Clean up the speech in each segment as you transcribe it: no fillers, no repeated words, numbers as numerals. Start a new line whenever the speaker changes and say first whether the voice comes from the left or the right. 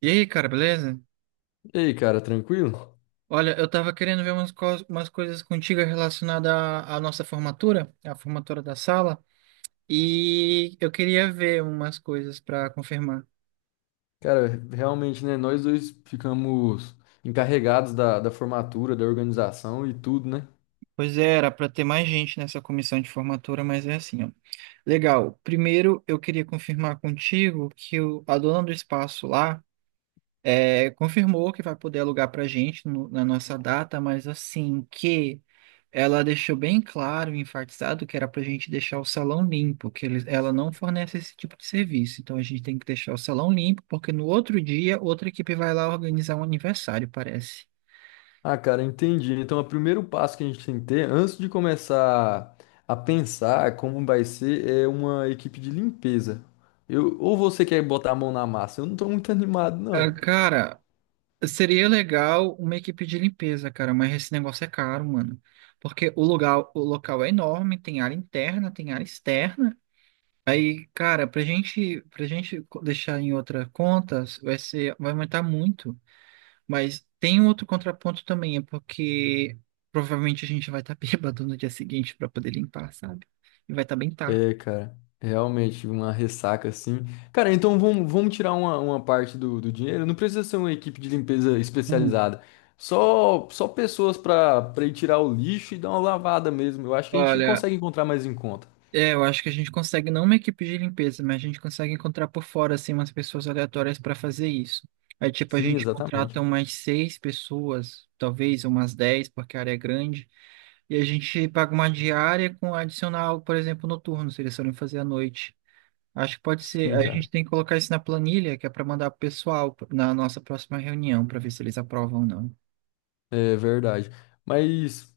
right: E aí, cara, beleza?
left: E aí, cara, tranquilo?
right: Olha, eu tava querendo ver umas, umas coisas contigo relacionadas à nossa formatura, à formatura da sala, e eu queria ver umas coisas para confirmar.
left: Cara, realmente, né? Nós dois ficamos encarregados da formatura, da organização e tudo, né?
right: Pois é, era para ter mais gente nessa comissão de formatura, mas é assim, ó. Legal. Primeiro, eu queria confirmar contigo que o, a dona do espaço lá. É, confirmou que vai poder alugar para gente na nossa data, mas assim que ela deixou bem claro e enfatizado que era para a gente deixar o salão limpo, que eles, ela não fornece esse tipo de serviço. Então a gente tem que deixar o salão limpo, porque no outro dia outra equipe vai lá organizar um aniversário, parece.
left: Ah, cara, entendi. Então, o primeiro passo que a gente tem que ter, antes de começar a pensar como vai ser, é uma equipe de limpeza. Eu, ou você quer botar a mão na massa? Eu não tô muito animado,
right: Ah,
left: não.
right: cara, seria legal uma equipe de limpeza, cara, mas esse negócio é caro, mano. Porque o lugar, o local é enorme, tem área interna, tem área externa. Aí, cara, pra gente deixar em outra conta, vai ser, vai aumentar muito. Mas tem um outro contraponto também, é porque provavelmente a gente vai estar bêbado no dia seguinte para poder limpar, sabe? E vai estar bem tarde.
left: É, cara, realmente uma ressaca assim. Cara, então vamos tirar uma parte do dinheiro. Não precisa ser uma equipe de limpeza
right: Hum.
left: especializada. Só pessoas pra para ir tirar o lixo e dar uma lavada mesmo. Eu acho que a gente
right: Olha,
left: consegue encontrar mais em conta.
right: é, eu acho que a gente consegue, não uma equipe de limpeza, mas a gente consegue encontrar por fora, assim, umas pessoas aleatórias para fazer isso. Aí, tipo, a
left: Sim,
right: gente
left: exatamente.
right: contrata umas seis pessoas, talvez umas dez, porque a área é grande, e a gente paga uma diária com adicional, por exemplo, noturno, se eles forem fazer à noite. Acho que pode ser.
left: Sim,
right: Aí a gente
left: cara.
right: tem que colocar isso na planilha, que é para mandar pro pessoal na nossa próxima reunião, para ver se eles aprovam ou não.
left: É verdade. Mas.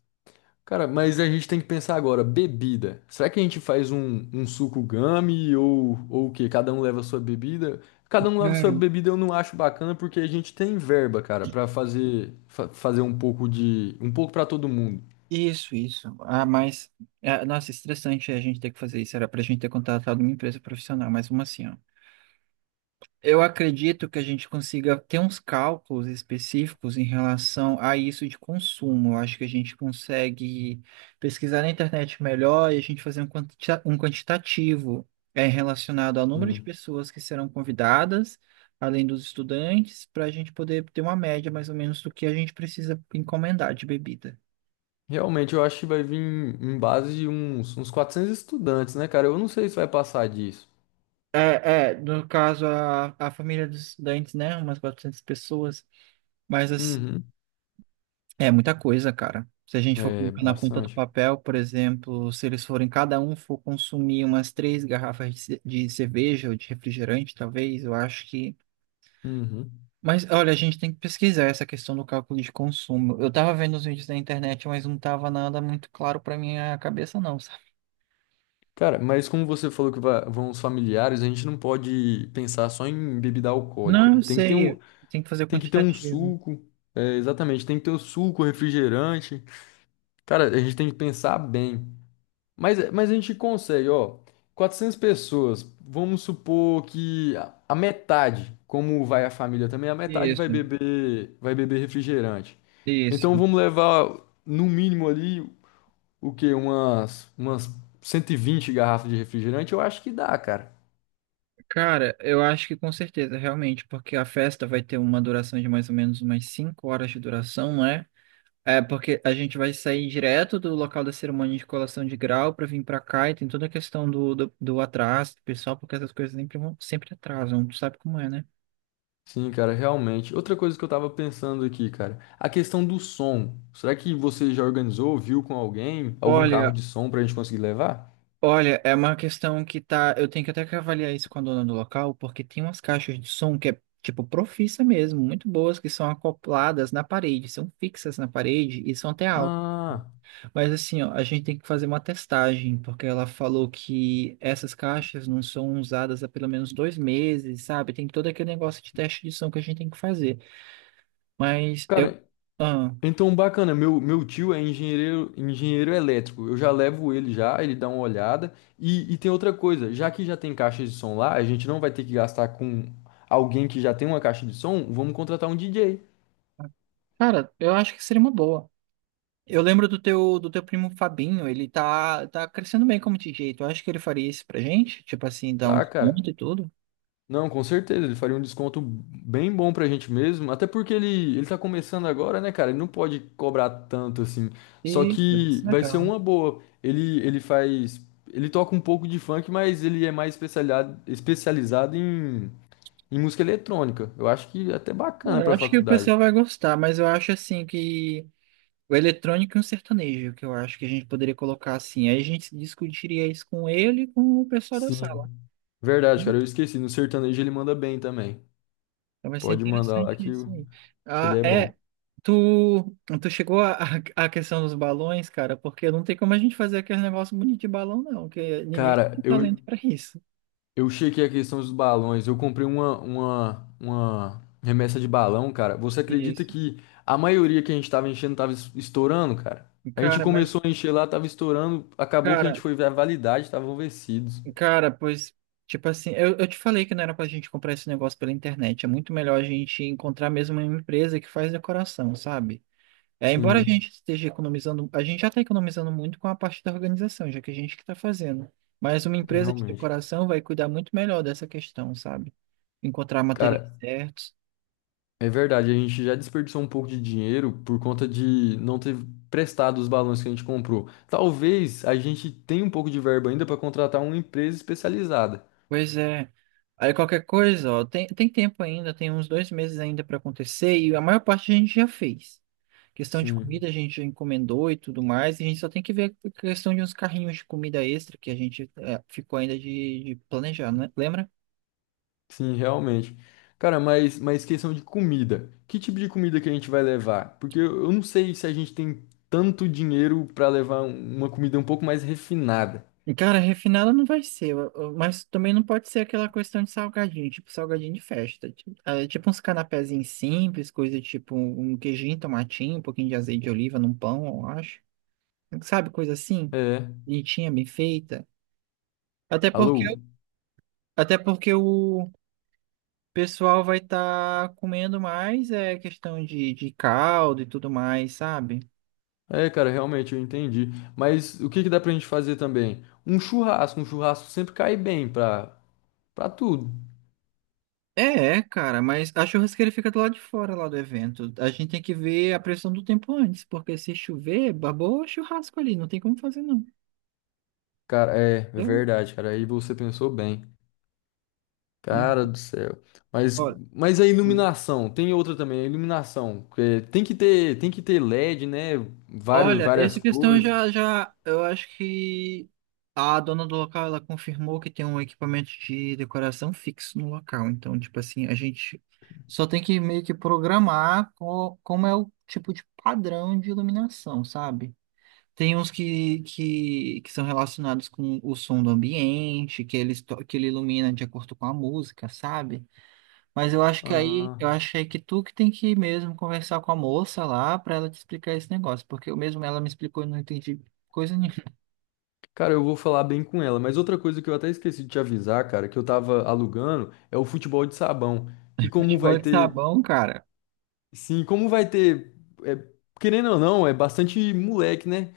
left: Cara, mas a gente tem que pensar agora, bebida. Será que a gente faz um suco gummy ou o quê? Cada um leva a sua bebida? Cada um leva a sua
right: Cara,
left: bebida, eu não acho bacana porque a gente tem verba, cara, pra fazer fazer um pouco de um pouco pra todo mundo.
right: isso, isso. Ah, mas, é, nossa, estressante a gente ter que fazer isso. Era pra gente ter contratado uma empresa profissional, mas uma assim, ó. Eu acredito que a gente consiga ter uns cálculos específicos em relação a isso de consumo. Eu acho que a gente consegue pesquisar na internet melhor e a gente fazer um um quantitativo é, relacionado ao número de
left: Hum.
right: pessoas que serão convidadas, além dos estudantes, para a gente poder ter uma média mais ou menos do que a gente precisa encomendar de bebida.
left: Realmente, eu acho que vai vir em base de uns, uns 400 estudantes, né, cara? Eu não sei se vai passar disso.
right: É, é, no caso, a família dos estudantes, né? Umas 400 pessoas. Mas, assim,
left: Uhum.
right: é muita coisa, cara. Se a gente for
left: É,
right: colocar na ponta do
left: bastante.
right: papel, por exemplo, se eles forem, cada um for consumir umas três garrafas de cerveja ou de refrigerante, talvez, eu acho que.
left: Uhum.
right: Mas, olha, a gente tem que pesquisar essa questão do cálculo de consumo. Eu tava vendo os vídeos na internet, mas não tava nada muito claro pra minha cabeça, não, sabe?
left: Cara, mas como você falou que vão os familiares, a gente não pode pensar só em bebida
right: Não, eu
left: alcoólica. Tem que ter
right: sei.
left: um,
right: Tem que fazer o
left: tem que ter um
right: quantitativo.
left: suco, é, exatamente, tem que ter o suco, refrigerante. Cara, a gente tem que pensar bem. Mas a gente consegue, ó, 400 pessoas, vamos supor que a metade, como vai a família também, a metade
right: Isso,
left: vai beber refrigerante.
right: isso.
left: Então vamos levar no mínimo ali o quê? Umas 120 garrafas de refrigerante, eu acho que dá, cara.
right: Cara, eu acho que com certeza, realmente, porque a festa vai ter uma duração de mais ou menos umas 5 horas de duração, né? É porque a gente vai sair direto do local da cerimônia de colação de grau para vir para cá e tem toda a questão do atraso, do pessoal, porque essas coisas sempre, sempre atrasam, tu sabe como é, né?
left: Sim, cara, realmente. Outra coisa que eu tava pensando aqui, cara, a questão do som. Será que você já organizou, viu com alguém, algum carro
right: Olha,
left: de som pra gente conseguir levar?
right: olha, é uma questão que tá. Eu tenho que até que avaliar isso com a dona do local, porque tem umas caixas de som que é tipo profissa mesmo, muito boas, que são acopladas na parede, são fixas na parede e são até.
left: Ah,
right: Mas assim, ó, a gente tem que fazer uma testagem, porque ela falou que essas caixas não são usadas há pelo menos dois meses, sabe? Tem todo aquele negócio de teste de som que a gente tem que fazer. Mas eu,
left: cara,
right: ah,
left: então bacana. Meu tio é engenheiro, engenheiro elétrico. Eu já levo ele já, ele dá uma olhada. E tem outra coisa, já que já tem caixa de som lá, a gente não vai ter que gastar com alguém que já tem uma caixa de som, vamos contratar um DJ.
right: cara, eu acho que seria uma boa. Eu lembro do teu primo Fabinho, ele tá crescendo bem como DJ. Tu acha que ele faria isso pra gente? Tipo assim, dar um
left: Tá, cara.
right: desconto e tudo?
left: Não, com certeza, ele faria um desconto bem bom pra gente mesmo, até porque ele tá começando agora, né, cara? Ele não pode cobrar tanto assim. Só
right: Isso, vai
left: que
right: ser
left: vai ser
right: legal.
left: uma boa. Ele faz. Ele toca um pouco de funk, mas ele é mais especializado, especializado em, em música eletrônica. Eu acho que é até
right: É,
left: bacana
right: eu
left: pra
right: acho que o
left: faculdade.
right: pessoal vai gostar, mas eu acho assim que o eletrônico e um sertanejo, que eu acho que a gente poderia colocar assim. Aí a gente discutiria isso com ele e com o pessoal da sala.
left: Sim.
right: Né?
left: Verdade, cara, eu esqueci. No sertanejo ele manda bem também.
right: Então vai ser
left: Pode mandar lá
right: interessante
left: que,
right: isso aí.
left: que ele
right: Ah,
left: é
right: é.
left: bom.
right: Tu, tu chegou à à questão dos balões, cara, porque não tem como a gente fazer aquele negócio bonito de balão, não, porque ninguém
left: Cara,
right: tem talento
left: eu,
right: pra isso.
left: Eu chequei a questão dos balões. Eu comprei uma remessa de balão, cara. Você acredita
right: Isso.
left: que a maioria que a gente tava enchendo tava estourando, cara? A gente
right: Cara, mas,
left: começou a encher lá, tava estourando. Acabou que a gente
right: cara,
left: foi ver a validade, estavam vencidos.
right: cara, tipo assim, eu te falei que não era pra gente comprar esse negócio pela internet. É muito melhor a gente encontrar mesmo uma empresa que faz decoração, sabe? É, embora a
left: Sim,
right: gente esteja economizando, a gente já está economizando muito com a parte da organização, já que a gente que está fazendo. Mas uma empresa de
left: realmente.
right: decoração vai cuidar muito melhor dessa questão, sabe? Encontrar materiais
left: Cara,
right: certos.
left: é verdade. A gente já desperdiçou um pouco de dinheiro por conta de não ter prestado os balões que a gente comprou. Talvez a gente tenha um pouco de verba ainda para contratar uma empresa especializada.
right: Pois é. Aí qualquer coisa, ó, tem tempo ainda, tem uns dois meses ainda para acontecer e a maior parte a gente já fez. Questão de comida
left: Sim.
right: a gente já encomendou e tudo mais, e a gente só tem que ver a questão de uns carrinhos de comida extra que a gente eh, ficou ainda de planejar, né? Lembra?
left: Sim, realmente. Cara, mas questão de comida. Que tipo de comida que a gente vai levar? Porque eu não sei se a gente tem tanto dinheiro pra levar uma comida um pouco mais refinada.
right: Cara, refinada não vai ser, mas também não pode ser aquela questão de salgadinho, tipo salgadinho de festa. Tipo, é, tipo uns canapézinhos simples, coisa tipo um queijinho, tomatinho, um pouquinho de azeite de oliva num pão, eu acho. Sabe, coisa assim?
left: É.
right: Bonitinha, bem feita. Até porque,
left: Alô?
right: até porque o pessoal vai estar comendo mais, é questão de caldo e tudo mais, sabe?
left: É, cara, realmente eu entendi. Mas o que que dá pra gente fazer também? Um churrasco. Um churrasco sempre cai bem pra, pra tudo.
right: É, é, cara, mas a churrasqueira fica do lado de fora lá do evento. A gente tem que ver a pressão do tempo antes, porque se chover, babou o churrasco ali, não tem como fazer não.
left: Cara, é, é
right: Eu-
left: verdade, cara. Aí você pensou bem. Cara
right: não.
left: do céu. Mas,
right: Olha,
left: mas a iluminação, tem outra também, a iluminação. Que tem que ter LED, né? Vários,
right: olha,
left: várias
right: essa questão
left: cores.
right: já, eu acho que a dona do local, ela confirmou que tem um equipamento de decoração fixo no local. Então, tipo assim, a gente só tem que meio que programar como é o tipo de padrão de iluminação, sabe? Tem uns que são relacionados com o som do ambiente, que ele, que ele ilumina de acordo com a música, sabe? Mas eu acho que aí,
left: Ah,
right: eu achei que tu que tem que ir mesmo conversar com a moça lá pra ela te explicar esse negócio, porque eu mesmo ela me explicou e não entendi coisa nenhuma.
left: cara, eu vou falar bem com ela. Mas outra coisa que eu até esqueci de te avisar, cara, que eu tava alugando, é o futebol de sabão. Que como vai
right: Futebol de
left: ter,
right: sabão, cara.
left: sim, como vai ter, é, querendo ou não, é bastante moleque, né?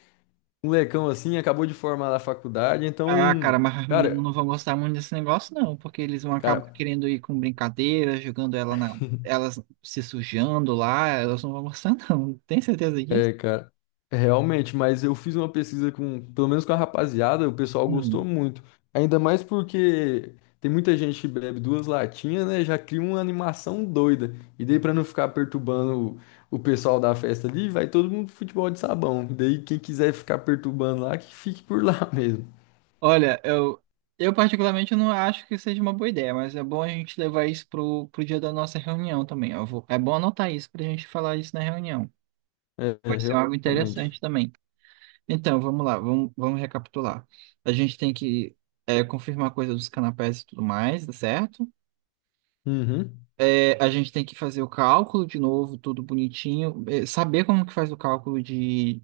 left: Molecão assim, acabou de formar na faculdade, então,
right: Ah, cara, mas as meninas
left: cara.
right: não vão gostar muito desse negócio, não, porque eles vão
left: Cara,
right: acabar querendo ir com brincadeira, jogando ela na, elas se sujando lá, elas não vão gostar, não. Tem certeza disso?
left: é, cara, é, realmente, mas eu fiz uma pesquisa com, pelo menos com a rapaziada, o pessoal gostou
right: Hum.
left: muito. Ainda mais porque tem muita gente que bebe duas latinhas, né? Já cria uma animação doida. E daí, pra não ficar perturbando o pessoal da festa ali, vai todo mundo pro futebol de sabão. Daí, quem quiser ficar perturbando lá, que fique por lá mesmo.
right: Olha, eu particularmente não acho que seja uma boa ideia, mas é bom a gente levar isso pro dia da nossa reunião também. Eu vou, é bom anotar isso pra gente falar isso na reunião.
left: É, é,
right: Pode ser algo
left: realmente.
right: interessante também. Então, vamos lá, vamos recapitular. A gente tem que é, confirmar a coisa dos canapés e tudo mais, tá certo?
left: Uhum,
right: É, a gente tem que fazer o cálculo de novo, tudo bonitinho. É, saber como que faz o cálculo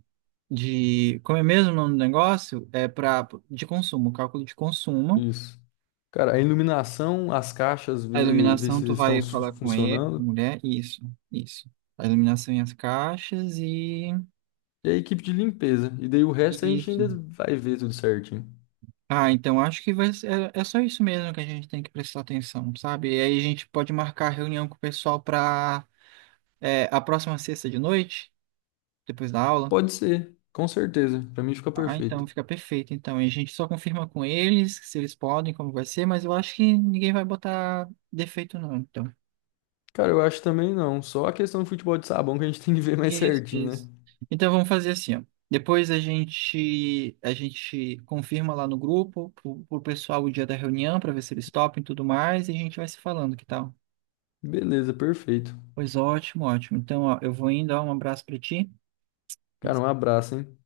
right: de... Como é mesmo o nome do negócio? É pra, de consumo, cálculo de consumo.
left: isso. Cara, a iluminação, as caixas,
right: A
left: ver
right: iluminação,
left: se
right: tu
left: estão
right: vai falar com ele, com a
left: funcionando.
right: mulher, isso, isso. A iluminação e as caixas e
left: E a equipe de limpeza. E daí o resto a gente
right: isso.
left: ainda vai ver tudo certinho.
right: Ah, então acho que vai ser, é, é só isso mesmo que a gente tem que prestar atenção, sabe? E aí a gente pode marcar reunião com o pessoal para a próxima sexta de noite, depois da aula.
left: Pode ser, com certeza. Pra mim fica
right: Ah, então
left: perfeito.
right: fica perfeito. Então e a gente só confirma com eles se eles podem, como vai ser, mas eu acho que ninguém vai botar defeito não, então.
left: Cara, eu acho também não. Só a questão do futebol de sabão que a gente tem que ver mais
right: Isso,
left: certinho, né?
right: isso. Então vamos fazer assim, ó. Depois a gente confirma lá no grupo pro, pro pessoal o dia da reunião para ver se eles topam e tudo mais e a gente vai se falando, que tal?
left: Beleza, perfeito.
right: Pois ótimo, ótimo. Então, ó, eu vou indo, ó, um abraço para ti.
left: Cara, um abraço, hein?